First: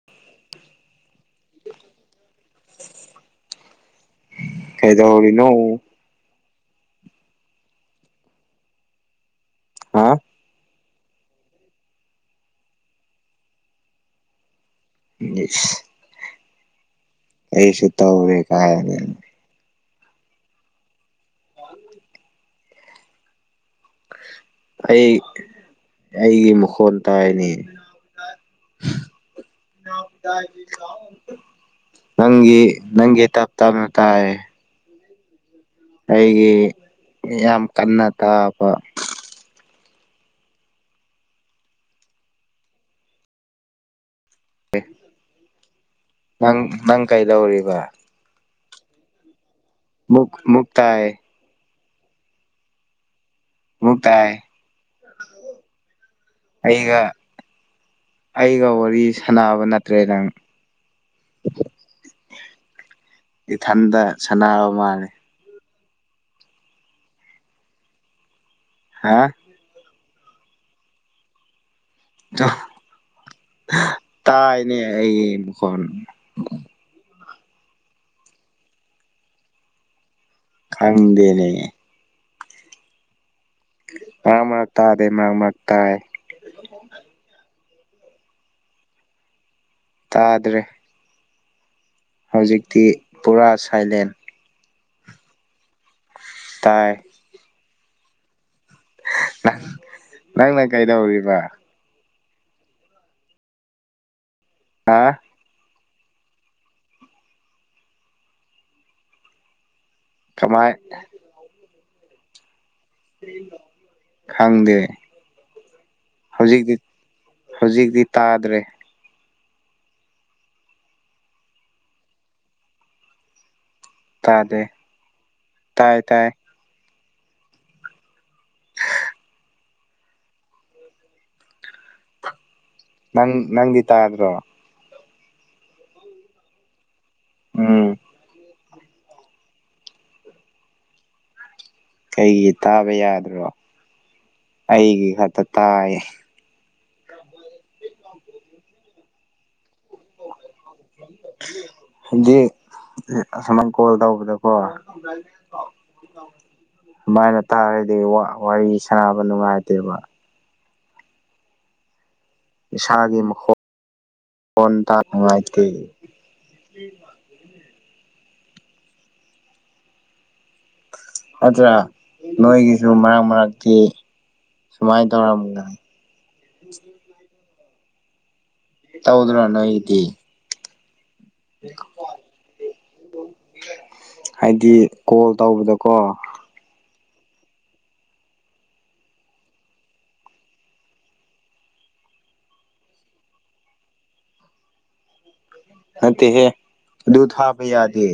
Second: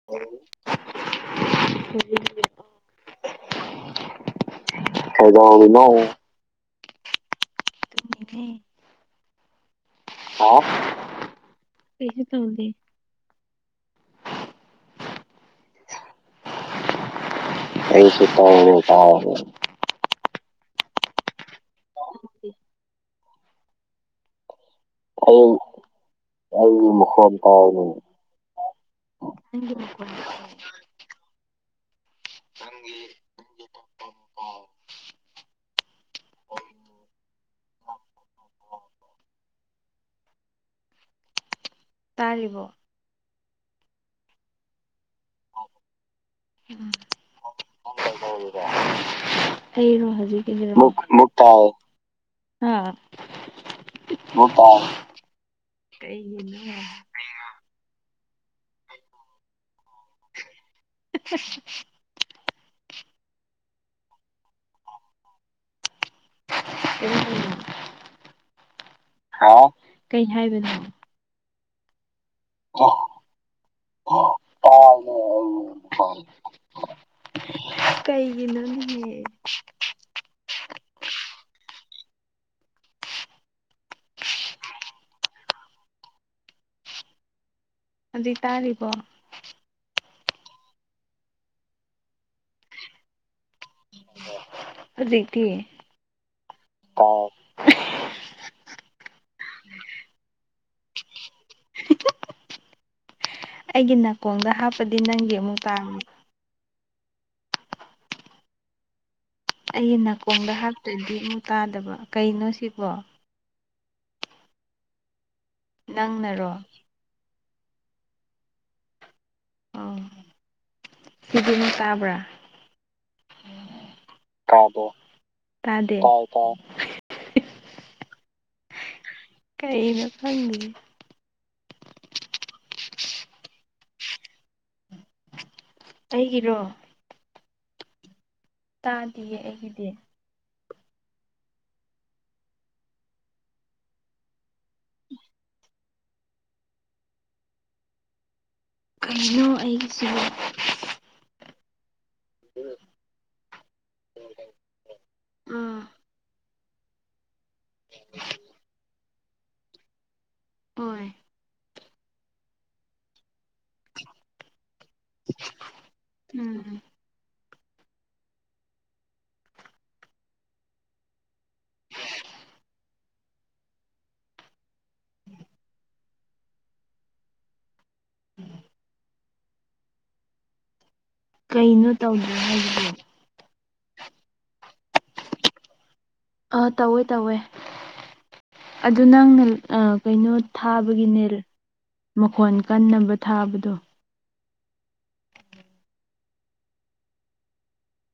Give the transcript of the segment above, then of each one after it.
[inaudible] ꯀꯩꯗꯧꯔꯤꯅꯣ ꯍꯥ [unintelligible] [inaudible] ꯎꯅꯤꯁ [unintelligible] ꯑꯩꯁꯨ ꯇꯧꯔꯦ ꯇꯥꯎ ꯀꯥꯏꯅ ꯇꯥꯎ ꯑꯣꯀꯦ [unintelligible] ꯑꯩ ꯑꯩꯒꯤ ꯃꯈꯣꯟ ꯇꯥꯏꯅꯤ ꯅꯪꯒꯤ ꯃꯈꯣꯟ ꯄ ꯁ [unintelligible] ꯅꯪꯒꯤ ꯅꯪꯒꯤ ꯇꯞ ꯇꯞꯅ ꯇꯥꯏ ꯑꯩꯒꯤ ꯌꯥꯝ ꯀꯟꯅ ꯇꯥꯕ ꯇꯥꯔꯤꯕ ꯅꯪ ꯅꯪ ꯀꯩꯗꯧꯔꯤꯕ ꯍꯩꯔꯣ ꯃꯨꯛ ꯍꯧꯖꯤꯛ ꯃꯨꯛ ꯇꯥꯏ [unintelligible] ꯇ ꯃꯨꯛ ꯇꯥꯏ ꯀꯩꯅꯤ ꯑꯩꯒ [inaudible] ꯑꯩꯒ ꯋꯥꯔꯤ ꯁꯥꯟꯅꯕ ꯅꯠꯇ꯭ꯔꯦ ꯅꯪ [inaudible] ꯏꯊꯟꯗ ꯁꯅꯥꯕ ꯃꯥꯜꯂꯦ ꯀ [unintelligible] ꯍꯥ ꯑꯣ ꯀꯩ ꯍꯥꯏꯕꯅꯣ ꯇꯥꯏꯅꯦ ꯑꯩꯈꯣꯟ ꯀꯩꯒꯤꯅꯣ ꯈꯪꯗꯅꯦ ꯑ ꯃꯥꯥꯛꯇꯥꯗꯦ ꯃꯥ ꯃꯥꯥꯛꯇꯥꯥ [unintelligible] ꯦ [inaudible] ꯑꯗꯨ ꯇꯥꯔꯤꯕꯣ ꯇꯥꯗ꯭ꯔꯦ ꯍꯧꯖꯤꯛꯇꯤ ꯄꯨꯔꯥ ꯁꯥꯏꯂꯦꯟ ꯖꯤꯇꯤ ꯇꯥꯏ ꯅꯪꯅ ꯀꯩꯗꯧꯔꯤꯕ ꯑꯩꯒꯤ ꯅꯥꯀꯣꯡꯗ ꯍꯥꯞꯄꯗꯤ ꯍꯥ ꯅꯪꯒꯤ ꯑꯃꯨꯛ ꯇꯥꯡꯉꯅꯤ ꯑꯩ ꯅꯥꯀꯣꯡꯗ ꯀꯃꯥꯏ ꯍꯥꯞꯇꯣꯏꯗꯤ ꯑꯃꯨꯛ ꯇꯥꯗꯕ ꯀꯩꯅꯣ ꯁꯤꯕꯣ ꯈꯪꯗꯦ ꯅꯪꯅꯔꯣ ꯍꯧꯖꯤꯛꯗꯤ ꯍꯧꯖꯤꯛꯇꯤ ꯇꯥꯗ꯭ꯔꯦ ꯑ ꯁꯤꯗꯤꯅ ꯇꯥꯕ꯭ꯔꯥ ꯇꯥꯗꯦ ꯕꯣ ꯇꯥꯏ ꯇꯥꯏ ꯀꯩꯅ ꯐꯪ ꯅꯪ ꯅꯪꯗꯤ ꯇꯥꯗ꯭ꯔꯣ ꯑꯩꯒꯤꯔꯣ ꯑꯣ ꯇꯥꯗꯌꯦ ꯑꯩꯒꯤꯗꯤ ꯀꯩꯒꯤ ꯇꯥꯕ ꯌꯥꯗ꯭ꯔꯣ ꯑꯩꯒꯤ ꯈꯛꯇ ꯇꯥꯏ ꯀꯩꯅꯣ ꯑꯩꯒꯤꯁ ꯗꯤ ꯑꯁꯨꯃꯅ ꯀꯣꯜ ꯇꯧꯕꯗꯀꯣ ꯑꯥ ꯁꯨꯃꯥꯏꯅ ꯇꯥꯔꯗꯤ ꯋꯥꯔꯤ ꯁꯅꯕ ꯅꯨꯡꯉꯥꯏꯇꯦꯕ ꯍꯣꯏ ꯏꯁꯥꯒꯤ ꯃꯈꯣꯟ ꯃꯈꯣꯟ ꯇꯥ ꯉꯥꯏꯇꯦ ꯎꯝꯝ ꯑꯗꯨꯠꯇ꯭ꯔ ꯅꯣꯏꯒꯤꯁꯨ ꯃꯔꯛ ꯃꯔꯛꯇꯤ ꯁꯨꯃꯥꯏꯅ ꯇꯧꯔꯝꯃꯤꯅꯤ ꯃꯥ ꯎꯝ ꯇꯧꯗ꯭ꯔꯣꯅꯣ ꯑꯩꯗꯤ ꯀꯩꯅꯣ ꯇꯧꯗꯦ ꯍꯥꯏꯕꯗꯨ ꯍꯥꯏꯗꯤ ꯀꯣꯜ ꯇꯧꯕꯗꯀꯣ ꯑꯥ ꯇꯧꯋꯦ ꯇꯧꯋꯦ ꯑꯗꯨꯣ ꯅꯪꯅ ꯀꯩꯅꯣ ꯊꯥꯕꯒꯤꯅꯦ ꯃꯈꯣꯟ ꯀꯟꯅꯕ ꯊꯥꯕꯗꯣ ꯅꯠꯇ ꯗꯨꯊ ꯄ ꯌꯥꯗ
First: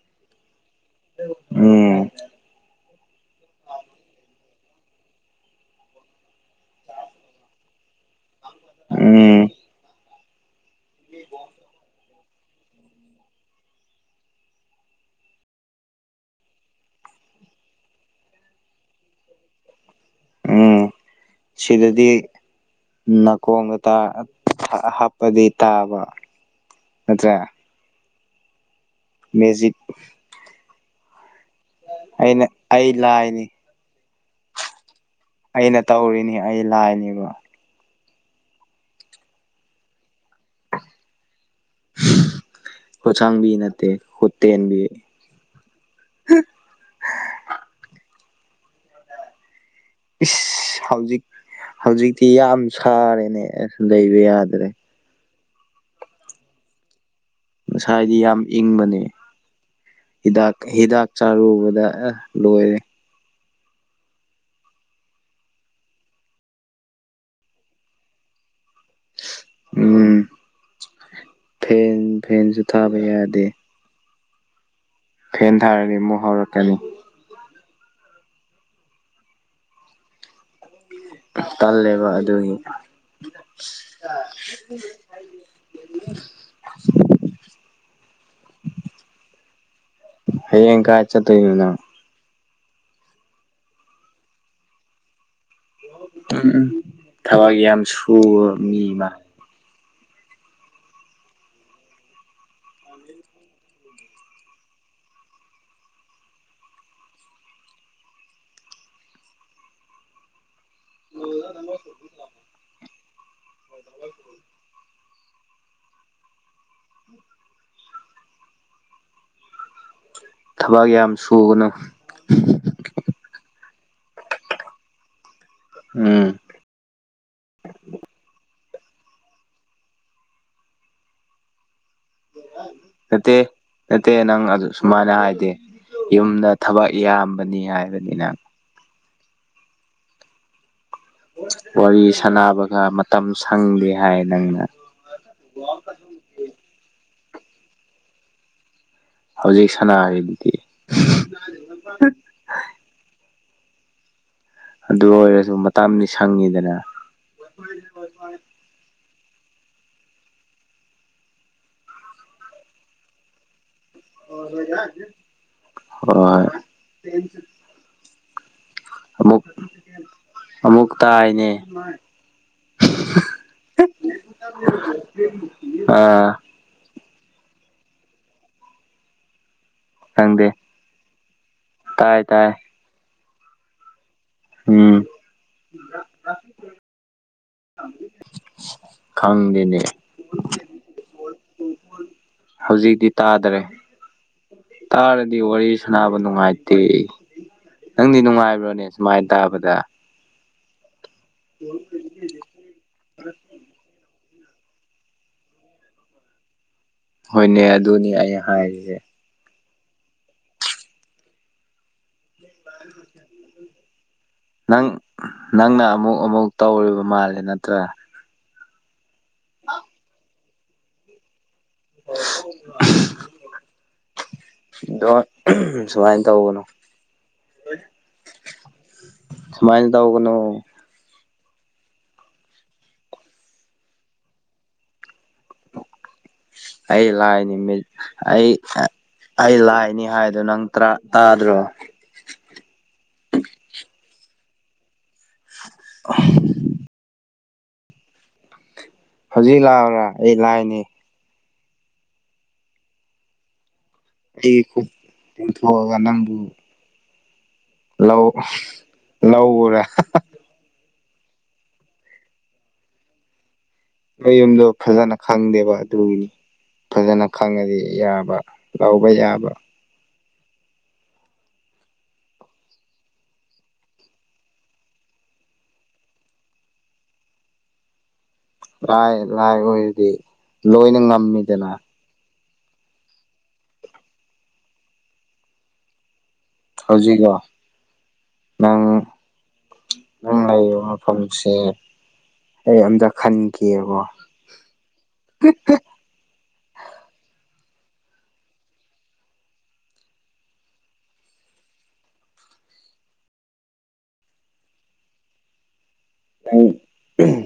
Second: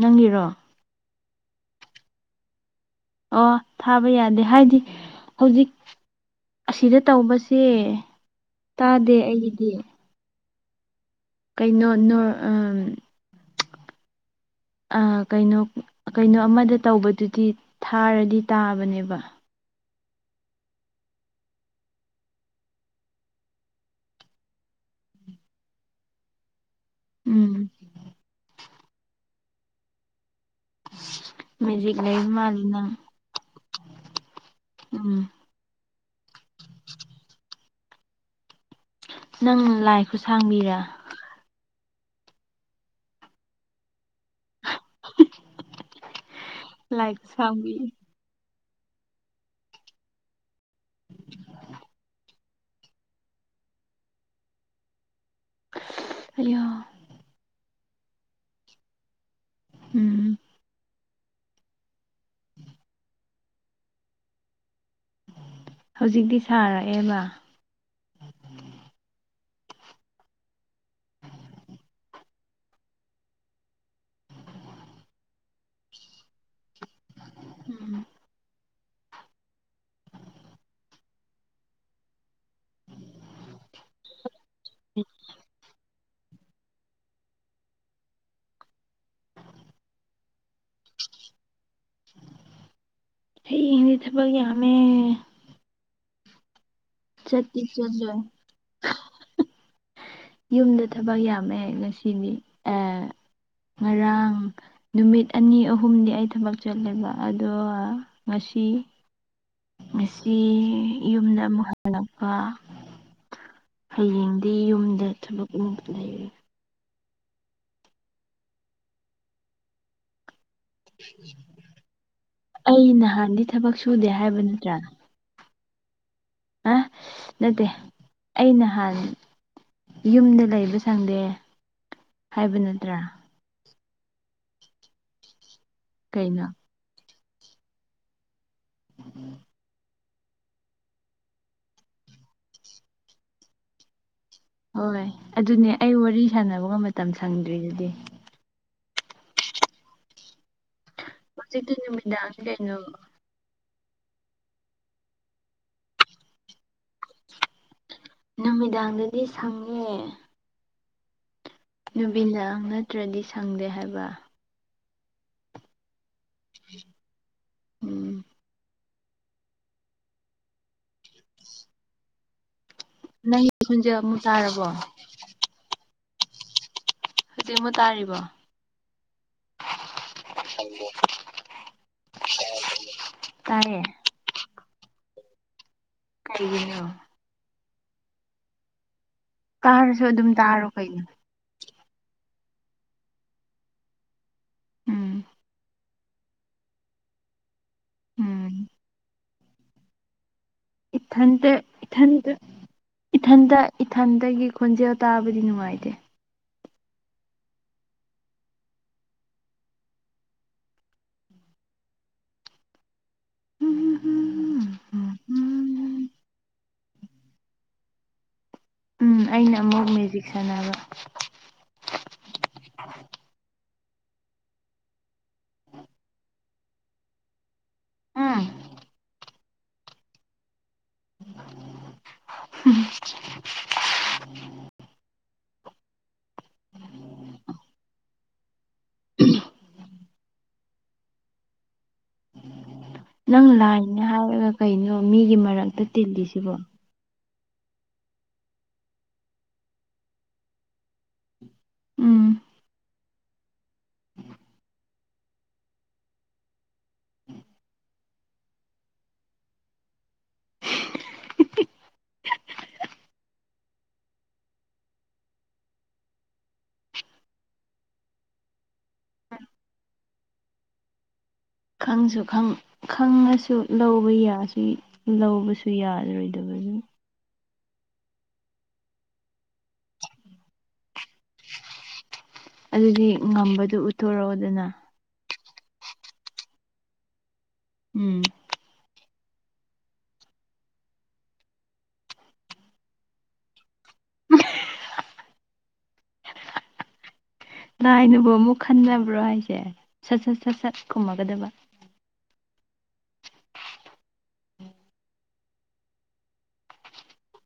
ꯅꯪꯒꯤꯔꯣ ꯎꯝ ꯑꯣ ꯊꯥꯕ ꯌꯥꯗꯦ ꯍꯥꯏꯗꯤ ꯍꯧꯖꯤꯛ ꯑꯁꯤꯗ ꯇꯧꯕꯁꯦ ꯇꯥꯗꯦ ꯑꯩꯗꯤ ꯎ ꯀꯩꯅꯣ ꯅ ꯎ [unintelligible] ꯀꯩꯅꯣ ꯀꯩꯅꯣ ꯑꯃꯗ ꯇꯧꯕꯗꯨꯗꯤ ꯊꯥꯔꯗꯤ ꯇꯥꯕꯅꯦꯕ ꯎꯝ ꯁꯤꯗꯗꯤ ꯅꯥꯀꯣꯡꯗ ꯍꯥꯞꯄꯗꯤ ꯇꯥꯕ ꯅꯠꯇ꯭ꯔꯦ ꯎꯝ ꯃꯦꯖꯤꯠ ꯃꯦꯌꯖꯤꯛ ꯂꯩꯕ ꯑꯩꯅ ꯃꯥꯔꯤꯅ ꯑꯩ ꯂꯥꯏꯅꯤ ꯎꯝ ꯑꯩꯅ ꯇꯧꯔꯤꯅꯤ ꯑꯩ ꯂꯥꯏꯅꯦꯕ ꯅꯪ ꯂꯥꯏ ꯈꯨ ꯁꯥꯡꯕꯤꯔ ꯍꯠꯁꯥꯡꯕꯤ ꯅꯠꯇꯦ ꯈꯨꯇꯦꯟꯕꯤ ꯂꯥꯏꯒ ꯆꯒꯤ ꯏꯁ ꯍꯧꯖꯤꯛ ꯍꯧꯖꯤꯛꯇꯤ ꯌꯥꯝ ꯁꯥꯔꯦꯅꯦ ꯑꯁ ꯂꯩꯕ ꯌꯥꯗ꯭ꯔꯦ ꯑ ꯉꯁꯥꯏꯗꯤ ꯌꯥꯝ ꯏꯪꯕꯅꯤ ꯎꯝ ꯍꯤꯗꯥꯛ ꯍꯤꯗꯥꯛ ꯆꯥꯔꯨꯕꯗ ꯂꯣꯏꯔꯦ ꯍꯧꯖꯤꯛꯇꯤ ꯁꯥꯔꯛꯑꯦꯕ ꯎꯝ ꯐꯦꯟ ꯐꯦꯟꯁꯨ ꯊꯥꯕ ꯌꯥꯗꯦ ꯐꯦꯟ ꯊꯥꯔꯅꯤ ꯃꯣꯍꯛ ꯀꯅꯤ ꯎꯝ ꯇꯜꯂꯦꯕ ꯑꯗꯨꯒꯤ [inaudible] ꯍꯌꯦꯡ ꯀ ꯆ ꯇꯅ ꯍ ꯍꯗꯤ ꯊꯕ ꯑꯃꯝꯃꯦ ꯎꯝ ꯎꯝ ꯆꯠꯇꯤ ꯊꯕꯏꯒꯤ ꯌꯥꯝ ꯆꯠꯂꯣꯏ ꯁꯨꯕ ꯃꯤ ꯑꯃ ꯌꯨꯝꯗ ꯊꯕꯛ ꯌꯥꯝꯃꯦ ꯉꯁꯤꯗꯤ ꯑꯦ ꯑ ꯉꯔꯥꯡ ꯅꯨꯃꯤꯠ ꯑꯅꯤ ꯑꯍꯨꯝꯗꯤ ꯑꯩ ꯊꯕꯛ ꯆꯠꯂꯦꯕ ꯑꯗꯨꯒ ꯉꯁꯤ ꯉꯁꯤ ꯌꯨꯝꯗ ꯑꯃꯨꯛ ꯍꯜꯂꯛꯄ ꯍꯌꯦꯡꯗꯤ ꯌꯨꯝꯗ ꯊꯕꯛ ꯂꯩꯔꯦ ꯊꯕꯛ ꯌꯥꯝ ꯁꯨꯒꯅꯨ ꯑꯩ ꯅꯍꯥꯟꯗꯤ ꯊꯕꯛ ꯁꯨꯗꯦ ꯍꯥꯏꯕ ꯅꯠꯇ꯭ꯔꯥ ꯎꯝ ꯑ ꯅꯠꯇꯦ ꯑ ꯅꯍꯥꯟ ꯌꯨꯝꯗ ꯂꯩꯕ ꯆꯪꯗꯦ ꯅꯠꯇꯦ ꯅꯠꯇꯦ ꯅꯪ ꯑꯗꯨ ꯁꯨꯃꯥꯏꯅ ꯍꯥꯏꯗꯤꯦ ꯀꯩꯅꯣ ꯌꯨꯝꯗ ꯊꯕꯛ ꯏꯌꯥꯝꯕꯅꯤ ꯍꯥꯏꯕꯅꯤꯅ ꯎꯝ ꯎꯝ ꯋꯥꯔꯤ ꯁꯥꯟꯅꯕꯒ ꯃꯇꯝ ꯁꯪꯗꯦ ꯍꯥꯏ ꯅꯪꯅ ꯍꯣꯏ ꯑꯗꯨꯅꯦ ꯑꯩ ꯋꯥꯔꯤ ꯁꯥꯟꯅꯕꯒ ꯃꯇꯝ ꯁꯪꯗ꯭ꯔꯤꯗꯨꯗꯤ ꯍꯧꯖꯤꯛ ꯁꯥꯟꯅꯔꯤꯗꯨꯗꯤ ꯍꯧꯖꯤ ꯀ ꯅꯨꯃꯤꯗꯥ ꯀꯩꯅꯣ ꯑꯗꯨ ꯑꯣꯏꯔꯁꯨ ꯃꯇꯝꯗꯤ ꯁꯪꯉꯤꯗꯅ ꯅꯨꯃꯤꯗꯥꯡꯗꯗꯤ ꯁꯪꯉꯦ ꯅꯨꯕꯤꯗ ꯅꯠꯇ꯭ꯔꯗꯤ ꯁꯪꯗꯦ ꯍꯥꯏꯕ ꯍꯣꯏ ꯎꯝ ꯑꯃꯨꯛ ꯑꯃꯨꯛ ꯇꯥꯏꯅꯦ ꯅ ꯈꯨꯟꯁꯦ ꯑꯃꯨꯛ ꯇꯥꯔꯕꯣ ꯑꯥ ꯍꯧꯖꯤꯛ ꯑꯃꯨꯛ ꯇꯥꯔꯤꯕꯣ ꯈꯪꯗꯦ ꯇꯥꯏ ꯇꯥꯏ ꯇꯦ ꯑꯣꯝ ꯎꯝ ꯎ ꯑꯝ ꯇꯥꯔꯁꯨ ꯑꯗꯨꯝ ꯇꯥꯔꯣ ꯀꯩꯅꯣ ꯍꯧꯖꯤꯛꯇꯤ ꯇꯥꯗꯔꯦ ꯎꯝ ꯇꯥꯔꯗꯤ ꯋꯥꯔꯤ ꯁꯅꯥꯕꯨ ꯅꯨꯡꯉꯥꯏꯇꯦ ꯅꯪꯗꯤ ꯎꯝ ꯅꯨꯡꯉꯥꯏꯕ꯭ꯔꯣꯅꯦ ꯁꯨꯃꯥꯏꯅ ꯇꯥꯕꯗ ꯏꯊꯟꯇ ꯏꯊꯟꯇ ꯏꯊꯟꯇ ꯏꯊꯟꯇꯗꯒꯤ ꯈꯣꯟꯖꯦꯜ ꯇꯥꯕꯗꯤ ꯅꯨꯡꯉꯥꯏꯇꯦ ꯍꯣꯏꯅꯦ ꯑꯗꯨꯅꯤ ꯑꯩ ꯍꯥꯏꯔꯤꯁꯦ ꯀ ꯎ ꯍ ꯅꯪ ꯅꯪꯅ ꯑꯃꯨꯛ ꯑꯃꯨꯛ ꯇꯧꯔꯤꯕ ꯃꯥꯜꯂꯦ ꯅꯠꯇ꯭ꯔꯥ ꯎꯝ ꯑꯩꯅ ꯑꯃꯨꯛ ꯃꯦꯖꯤꯛ ꯁꯥꯟꯅꯕ ꯍ ꯗꯣ ꯁꯨꯃꯥꯏ ꯇꯧꯒꯅꯣ ꯎꯝ ꯁꯨꯃꯥꯏ ꯇꯧꯀꯅꯣ ꯎ ꯑꯩ ꯂꯥꯏꯅꯤ ꯃꯤ ꯑꯩ ꯑꯩ ꯂꯥꯏꯅꯤ ꯍꯥꯏꯗ ꯅꯪ ꯇꯥꯗ꯭ꯔꯣ ꯅꯪ ꯂꯥꯏꯅꯦ ꯍꯥꯏꯔꯒ ꯀꯩꯅꯣ ꯃꯤꯒꯤ ꯃꯔꯛꯇ ꯇꯤꯜꯂꯤꯁꯤꯕꯣ ꯍꯧꯖꯤꯛ ꯂꯥꯛꯑ꯭ꯔꯥ ꯑꯩ ꯂꯥꯏꯅꯦ ꯎꯝ ꯑꯩꯒꯤ ꯈꯨ ꯇꯤꯡꯊꯣꯛꯑꯒ ꯅꯪ ꯎꯝ ꯂꯧ ꯂꯧ ꯎꯔꯦ [inaudible] ꯃꯌꯨꯝꯗꯣ ꯐꯖꯅ ꯈꯪꯗꯦꯕ ꯑꯗꯨꯒꯤ ꯐꯖꯅ ꯈꯪꯉꯗꯤ ꯌꯥꯕ ꯂꯥꯎꯕ ꯌꯥꯕ ꯈꯪꯁꯨ ꯈꯪ ꯈꯪꯉꯁꯨ ꯂꯧꯕ ꯌꯥ ꯂꯧꯕꯁꯨ ꯌꯥꯔꯔꯣꯏꯗꯕ ꯑꯗꯨ ꯂꯥꯏ ꯂꯥꯏ ꯑꯣꯏꯔꯗꯤ ꯂꯣꯏꯅ ꯉꯝꯃꯤꯗꯅ ꯑꯗꯨꯗꯤ ꯉꯝꯕꯗꯨ ꯎꯠꯊꯣꯔꯛꯑꯣꯗꯅ ꯍꯩꯖꯤꯛꯑꯣ ꯎꯝ ꯅꯪ ꯅꯪ ꯂꯩꯔꯤꯕ ꯃꯐꯝꯁꯦ ꯑꯩ ꯑꯝꯇ ꯈꯟꯒꯦꯕꯣ ꯍ ꯂꯥꯏꯅꯕꯨ ꯑꯃꯨꯛ ꯈꯟꯅꯕ꯭ꯔꯣ ꯍꯥꯏꯁꯦ ꯁꯠ ꯁꯠ ꯁꯠ ꯁꯠ ꯈꯨꯝꯃꯒꯗꯕ ꯍ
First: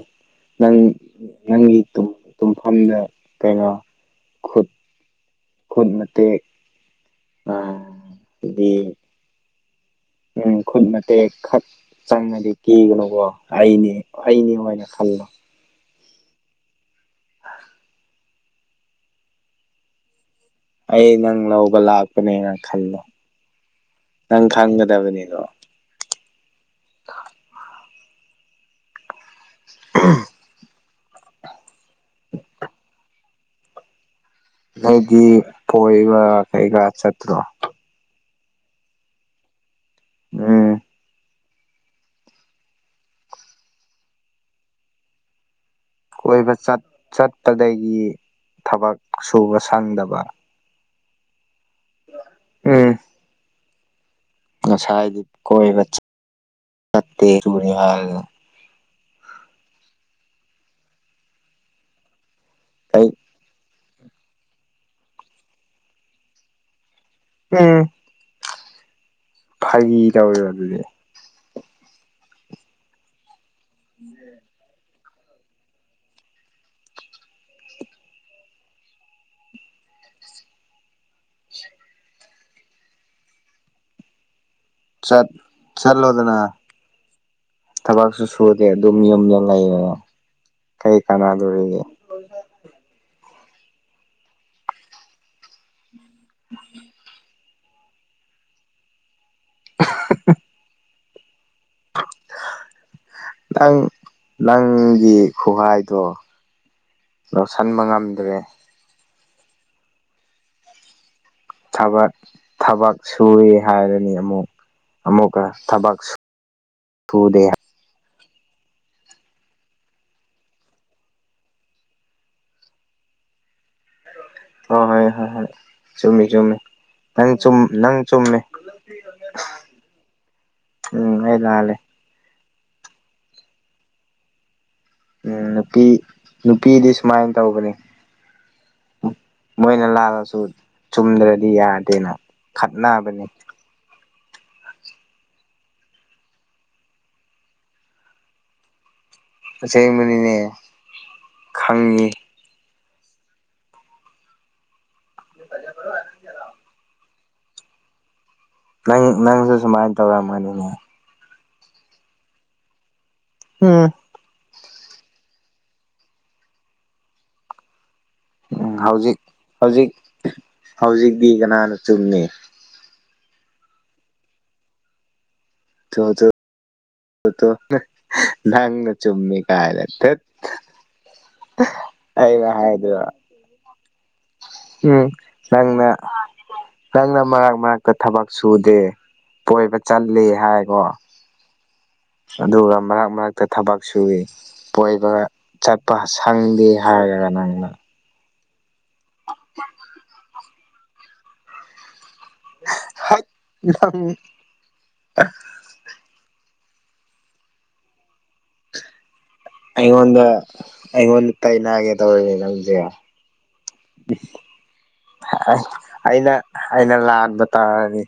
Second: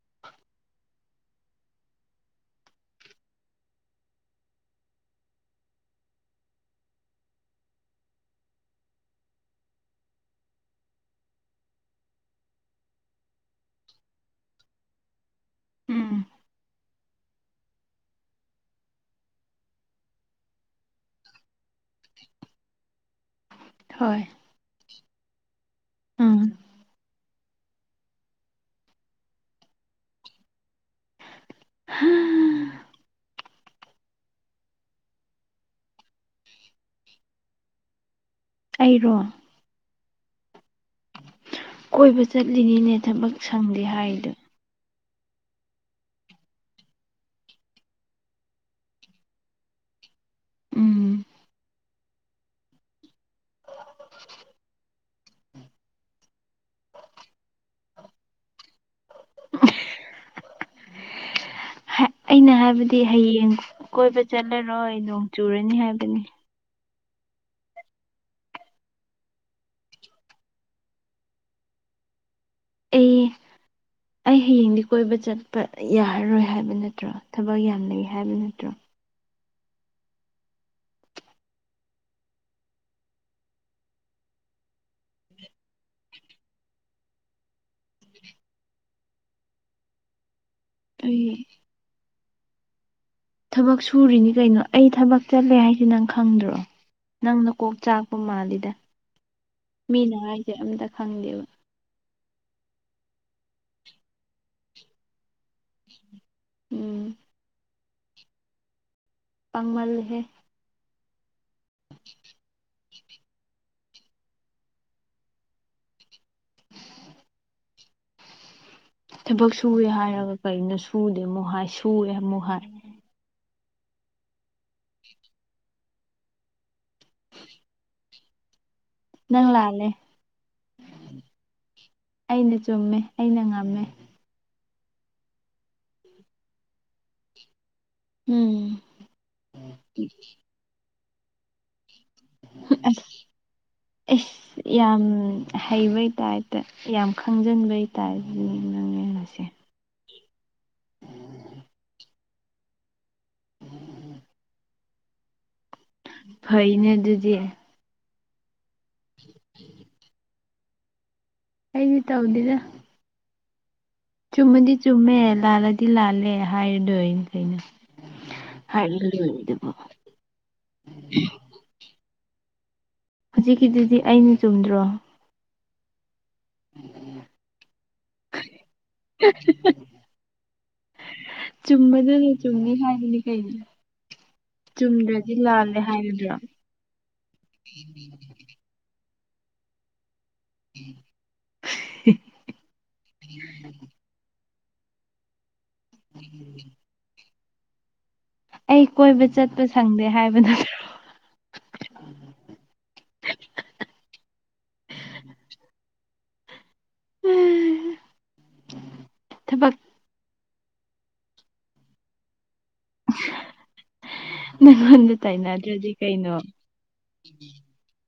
ꯅꯪ ꯅꯪꯒꯤ ꯇꯨꯝꯐꯝꯗ ꯀꯩꯅꯣ ꯈꯨꯠ ꯈꯨꯠ ꯃꯇꯦꯛ ꯍꯥꯏꯗꯤ ꯎꯝ ꯈꯨꯠꯃꯇꯦꯛ ꯈ ꯆꯪꯉꯗꯤ ꯀꯤꯒꯅꯨꯀꯣ ꯑꯩꯅꯦ ꯑꯩꯅꯦ ꯍꯥꯏꯅ ꯈꯜꯂꯣ ꯎꯝ ꯑ ꯑꯩ ꯅꯪ ꯂꯧꯕ ꯂꯥꯛꯄꯅꯦꯅ ꯈꯜꯂꯣ ꯍꯣꯏ ꯅꯪ ꯈꯪꯒꯗꯕꯅꯤꯗꯣ ꯎꯝ ꯎ ꯅꯩꯗꯤ ꯄꯣꯏꯕ ꯀꯩꯀ ꯆꯠꯇ꯭ꯔꯣ ꯑꯩꯔꯣ ꯎꯝ ꯀꯣꯏꯕ ꯆꯠꯂꯤꯅꯤꯅꯦ ꯊꯕꯛ ꯁꯪꯗꯦ ꯍꯥꯏꯗꯣ ꯀꯣꯏꯕ ꯆꯠꯄꯗꯒꯤ ꯊꯕꯛ ꯁꯨꯕ ꯁꯪꯗꯕ ꯎꯝ ꯎꯝ ꯉꯁꯥꯏꯗꯤ ꯀꯣꯏꯕ ꯆꯠꯇꯦꯔꯨꯅꯤ ꯍꯥꯏꯗ ꯍꯦꯛ ꯑꯩꯅ ꯍꯥꯏꯕꯗꯤ ꯑꯩ ꯍꯌꯦꯡ ꯀꯣꯏꯕ ꯆꯠꯂꯔꯣꯏ ꯅꯣꯡ ꯆꯨꯔꯅꯤ ꯍꯥꯏꯕꯅꯤ ꯎꯝ ꯐꯥꯒꯤ ꯇꯧꯋꯤꯔꯣ ꯑꯗꯨꯗꯤ ꯑꯩ ꯑꯩ ꯍꯌꯦꯡꯗꯤ ꯀꯣꯏꯕ ꯆꯠꯄ ꯌꯥꯔꯔꯣꯏ ꯍꯥꯏꯕ ꯅꯠꯇ꯭ꯔꯣ ꯊꯕꯛ ꯌꯥꯝ ꯂꯩ ꯍꯥꯏꯕ ꯅꯠꯇ꯭ꯔꯣ ꯆꯠ ꯆꯠꯂꯣꯗꯅ ꯊꯕꯛꯁꯨ ꯁꯨꯗꯦ ꯑꯗꯨꯝ ꯌꯨꯝꯗ ꯂꯩꯌꯦ ꯀꯔꯤ ꯑꯩ ꯀꯅꯥꯗꯣꯔꯤꯒꯦ ꯊꯕꯛ ꯁꯨꯔꯤꯅꯤ ꯀꯩꯅꯣ ꯑꯩ ꯊꯕꯛ ꯆꯠꯂꯦ ꯍꯥꯏꯁꯦ ꯅꯪ ꯈꯪꯗ꯭ꯔꯣ ꯅꯪ ꯅꯀꯣꯛ ꯆꯥꯛꯄ ꯃꯥꯜꯂꯤꯗ ꯃꯤꯅ ꯍꯥꯏꯁꯦ ꯑꯝꯇ ꯈꯪꯗꯦꯕ ꯅꯪ ꯅꯪꯒꯤ ꯈꯨꯍꯥꯏꯗꯣ ꯎꯝ ꯂꯧꯁꯟꯕ ꯉꯝꯗ꯭ꯔꯦ ꯄꯡꯃꯜꯂꯦꯁꯦ ꯊꯕꯛ ꯊꯕꯛ ꯁꯨꯔꯤ ꯍꯥꯏꯔꯅꯤ ꯑꯃꯨꯛ ꯑꯃꯨꯛꯀ ꯊꯕꯛ ꯁꯨꯗꯦ ꯊꯕꯛ ꯁꯨꯏꯋꯦ ꯍꯥꯏꯔꯒ ꯀꯔꯤꯅꯣ ꯁꯨꯗꯦ ꯑꯃꯨꯛ ꯍꯥꯏ ꯁꯨꯔꯦ ꯑꯃꯨꯛ ꯍꯥꯏ ꯍꯣꯏ ꯍꯣꯏ ꯍꯣꯏ ꯍꯣꯏ ꯆꯨꯝꯃꯤ ꯆꯨꯝꯃꯤ ꯅꯪ ꯆꯨꯝ ꯅꯪ ꯆꯨꯝꯃꯦ ꯅꯪ ꯂꯥꯜꯂꯦ ꯎꯝ ꯑꯩ ꯂꯥꯜꯂꯦ ꯑꯩꯅ ꯆꯨꯝꯃꯦ ꯑꯩꯅ ꯉꯝꯃꯦ ꯎꯝ ꯅꯨꯄꯤ ꯅꯨꯄꯤꯗꯤ ꯁꯨꯃꯥꯏ ꯇꯧꯕꯅꯦ ꯎꯝ ꯃꯣꯏꯅ ꯂꯥꯜꯂꯁꯨ ꯆꯨꯝꯗ꯭ꯔꯗꯤ ꯌꯥꯗꯦꯅ ꯑꯁ ꯈꯠꯅꯕꯅꯤ ꯑꯦꯁ ꯌꯥꯝ ꯍꯩꯕꯩ ꯇꯥꯏꯞꯇ ꯌꯥꯝ ꯈꯪꯖꯟꯕꯩ ꯇꯥꯥꯏꯞ ꯅꯪꯅꯤ ꯅꯪꯁꯦ ꯑꯁꯦꯡꯕꯅꯤꯅꯦ ꯈꯪꯉꯤ [unintelligible] ꯐꯩꯅꯦ ꯑꯗꯨꯗꯤ ꯅꯪ ꯅꯪꯁꯨ ꯁꯨꯃꯥꯏ ꯇꯧꯔꯝꯒꯅꯤꯅꯦ ꯑꯩꯗꯤ ꯇꯧꯗꯦꯗ ꯎꯝ ꯆꯨꯝꯃꯗꯤ ꯆꯨꯝꯃꯦ ꯂꯥꯜꯂꯗꯤ ꯂꯥꯜꯂꯦ ꯍꯥꯏꯔꯗꯣꯏ ꯀꯩꯅꯣ ꯎꯝ ꯍꯥꯏꯔ ꯍꯧꯖꯤꯛ ꯂꯣꯏꯔꯦ ꯗꯨꯕꯨ ꯍꯧꯖꯤꯛ ꯍꯧꯖꯤꯛꯇꯤ ꯀꯅꯥꯅꯣ ꯆꯨꯝꯅꯤ ꯍꯧꯖꯤꯛꯀꯤꯗꯨꯗꯤ ꯑꯩꯅ ꯆꯨꯝꯗ꯭ꯔꯣ [unintelligible] ꯄꯨꯇꯣꯞꯅ ꯅꯪꯅ ꯆꯨꯝꯃꯤ ꯀꯥꯏꯅ ꯇꯠ ꯆꯨꯝꯕꯗꯨꯅ ꯑꯩꯅ ꯆꯨꯝꯅꯤ ꯍꯥꯏꯗꯣꯏꯔꯣ ꯍꯥꯏꯕꯅꯤ ꯀꯩꯅꯦ ꯎꯝ ꯅꯪꯅ ꯅꯪꯅ ꯃꯔꯛ ꯃꯔꯛꯇ ꯊꯕꯛ ꯁꯨꯗꯦ ꯀꯣꯏꯕ ꯆꯠꯂꯤ ꯍꯥꯏ ꯀꯣ ꯑꯗꯨꯒ ꯃꯔꯛ ꯃꯔꯛꯇ ꯊꯕꯛ ꯁꯨꯏ ꯀꯣꯏꯕꯒ ꯆꯠꯄ ꯁꯪꯗꯦ ꯍꯥꯏꯔꯒ ꯅꯪꯅ ꯑꯩ ꯀꯣꯏꯕ ꯆꯠꯄ ꯁꯪꯗꯦ ꯍꯥꯏꯕꯗ ꯍꯥꯏꯠ ꯅꯪ [inaudible] ꯑꯍ ꯑꯩꯉꯣꯟꯗ ꯑꯩꯉꯣꯟꯗ ꯇꯥꯏꯅꯒꯦ ꯇꯧꯔꯤꯅꯦ ꯅꯪꯖꯦ [inaudible] ꯅꯪꯉꯣꯟꯗ ꯇꯥꯏꯅꯗ꯭ꯔꯗꯤ ꯀꯩꯅꯣ ꯑꯩꯅ ꯑꯩꯅ ꯂꯥꯟꯕ ꯇꯥꯔꯅꯤ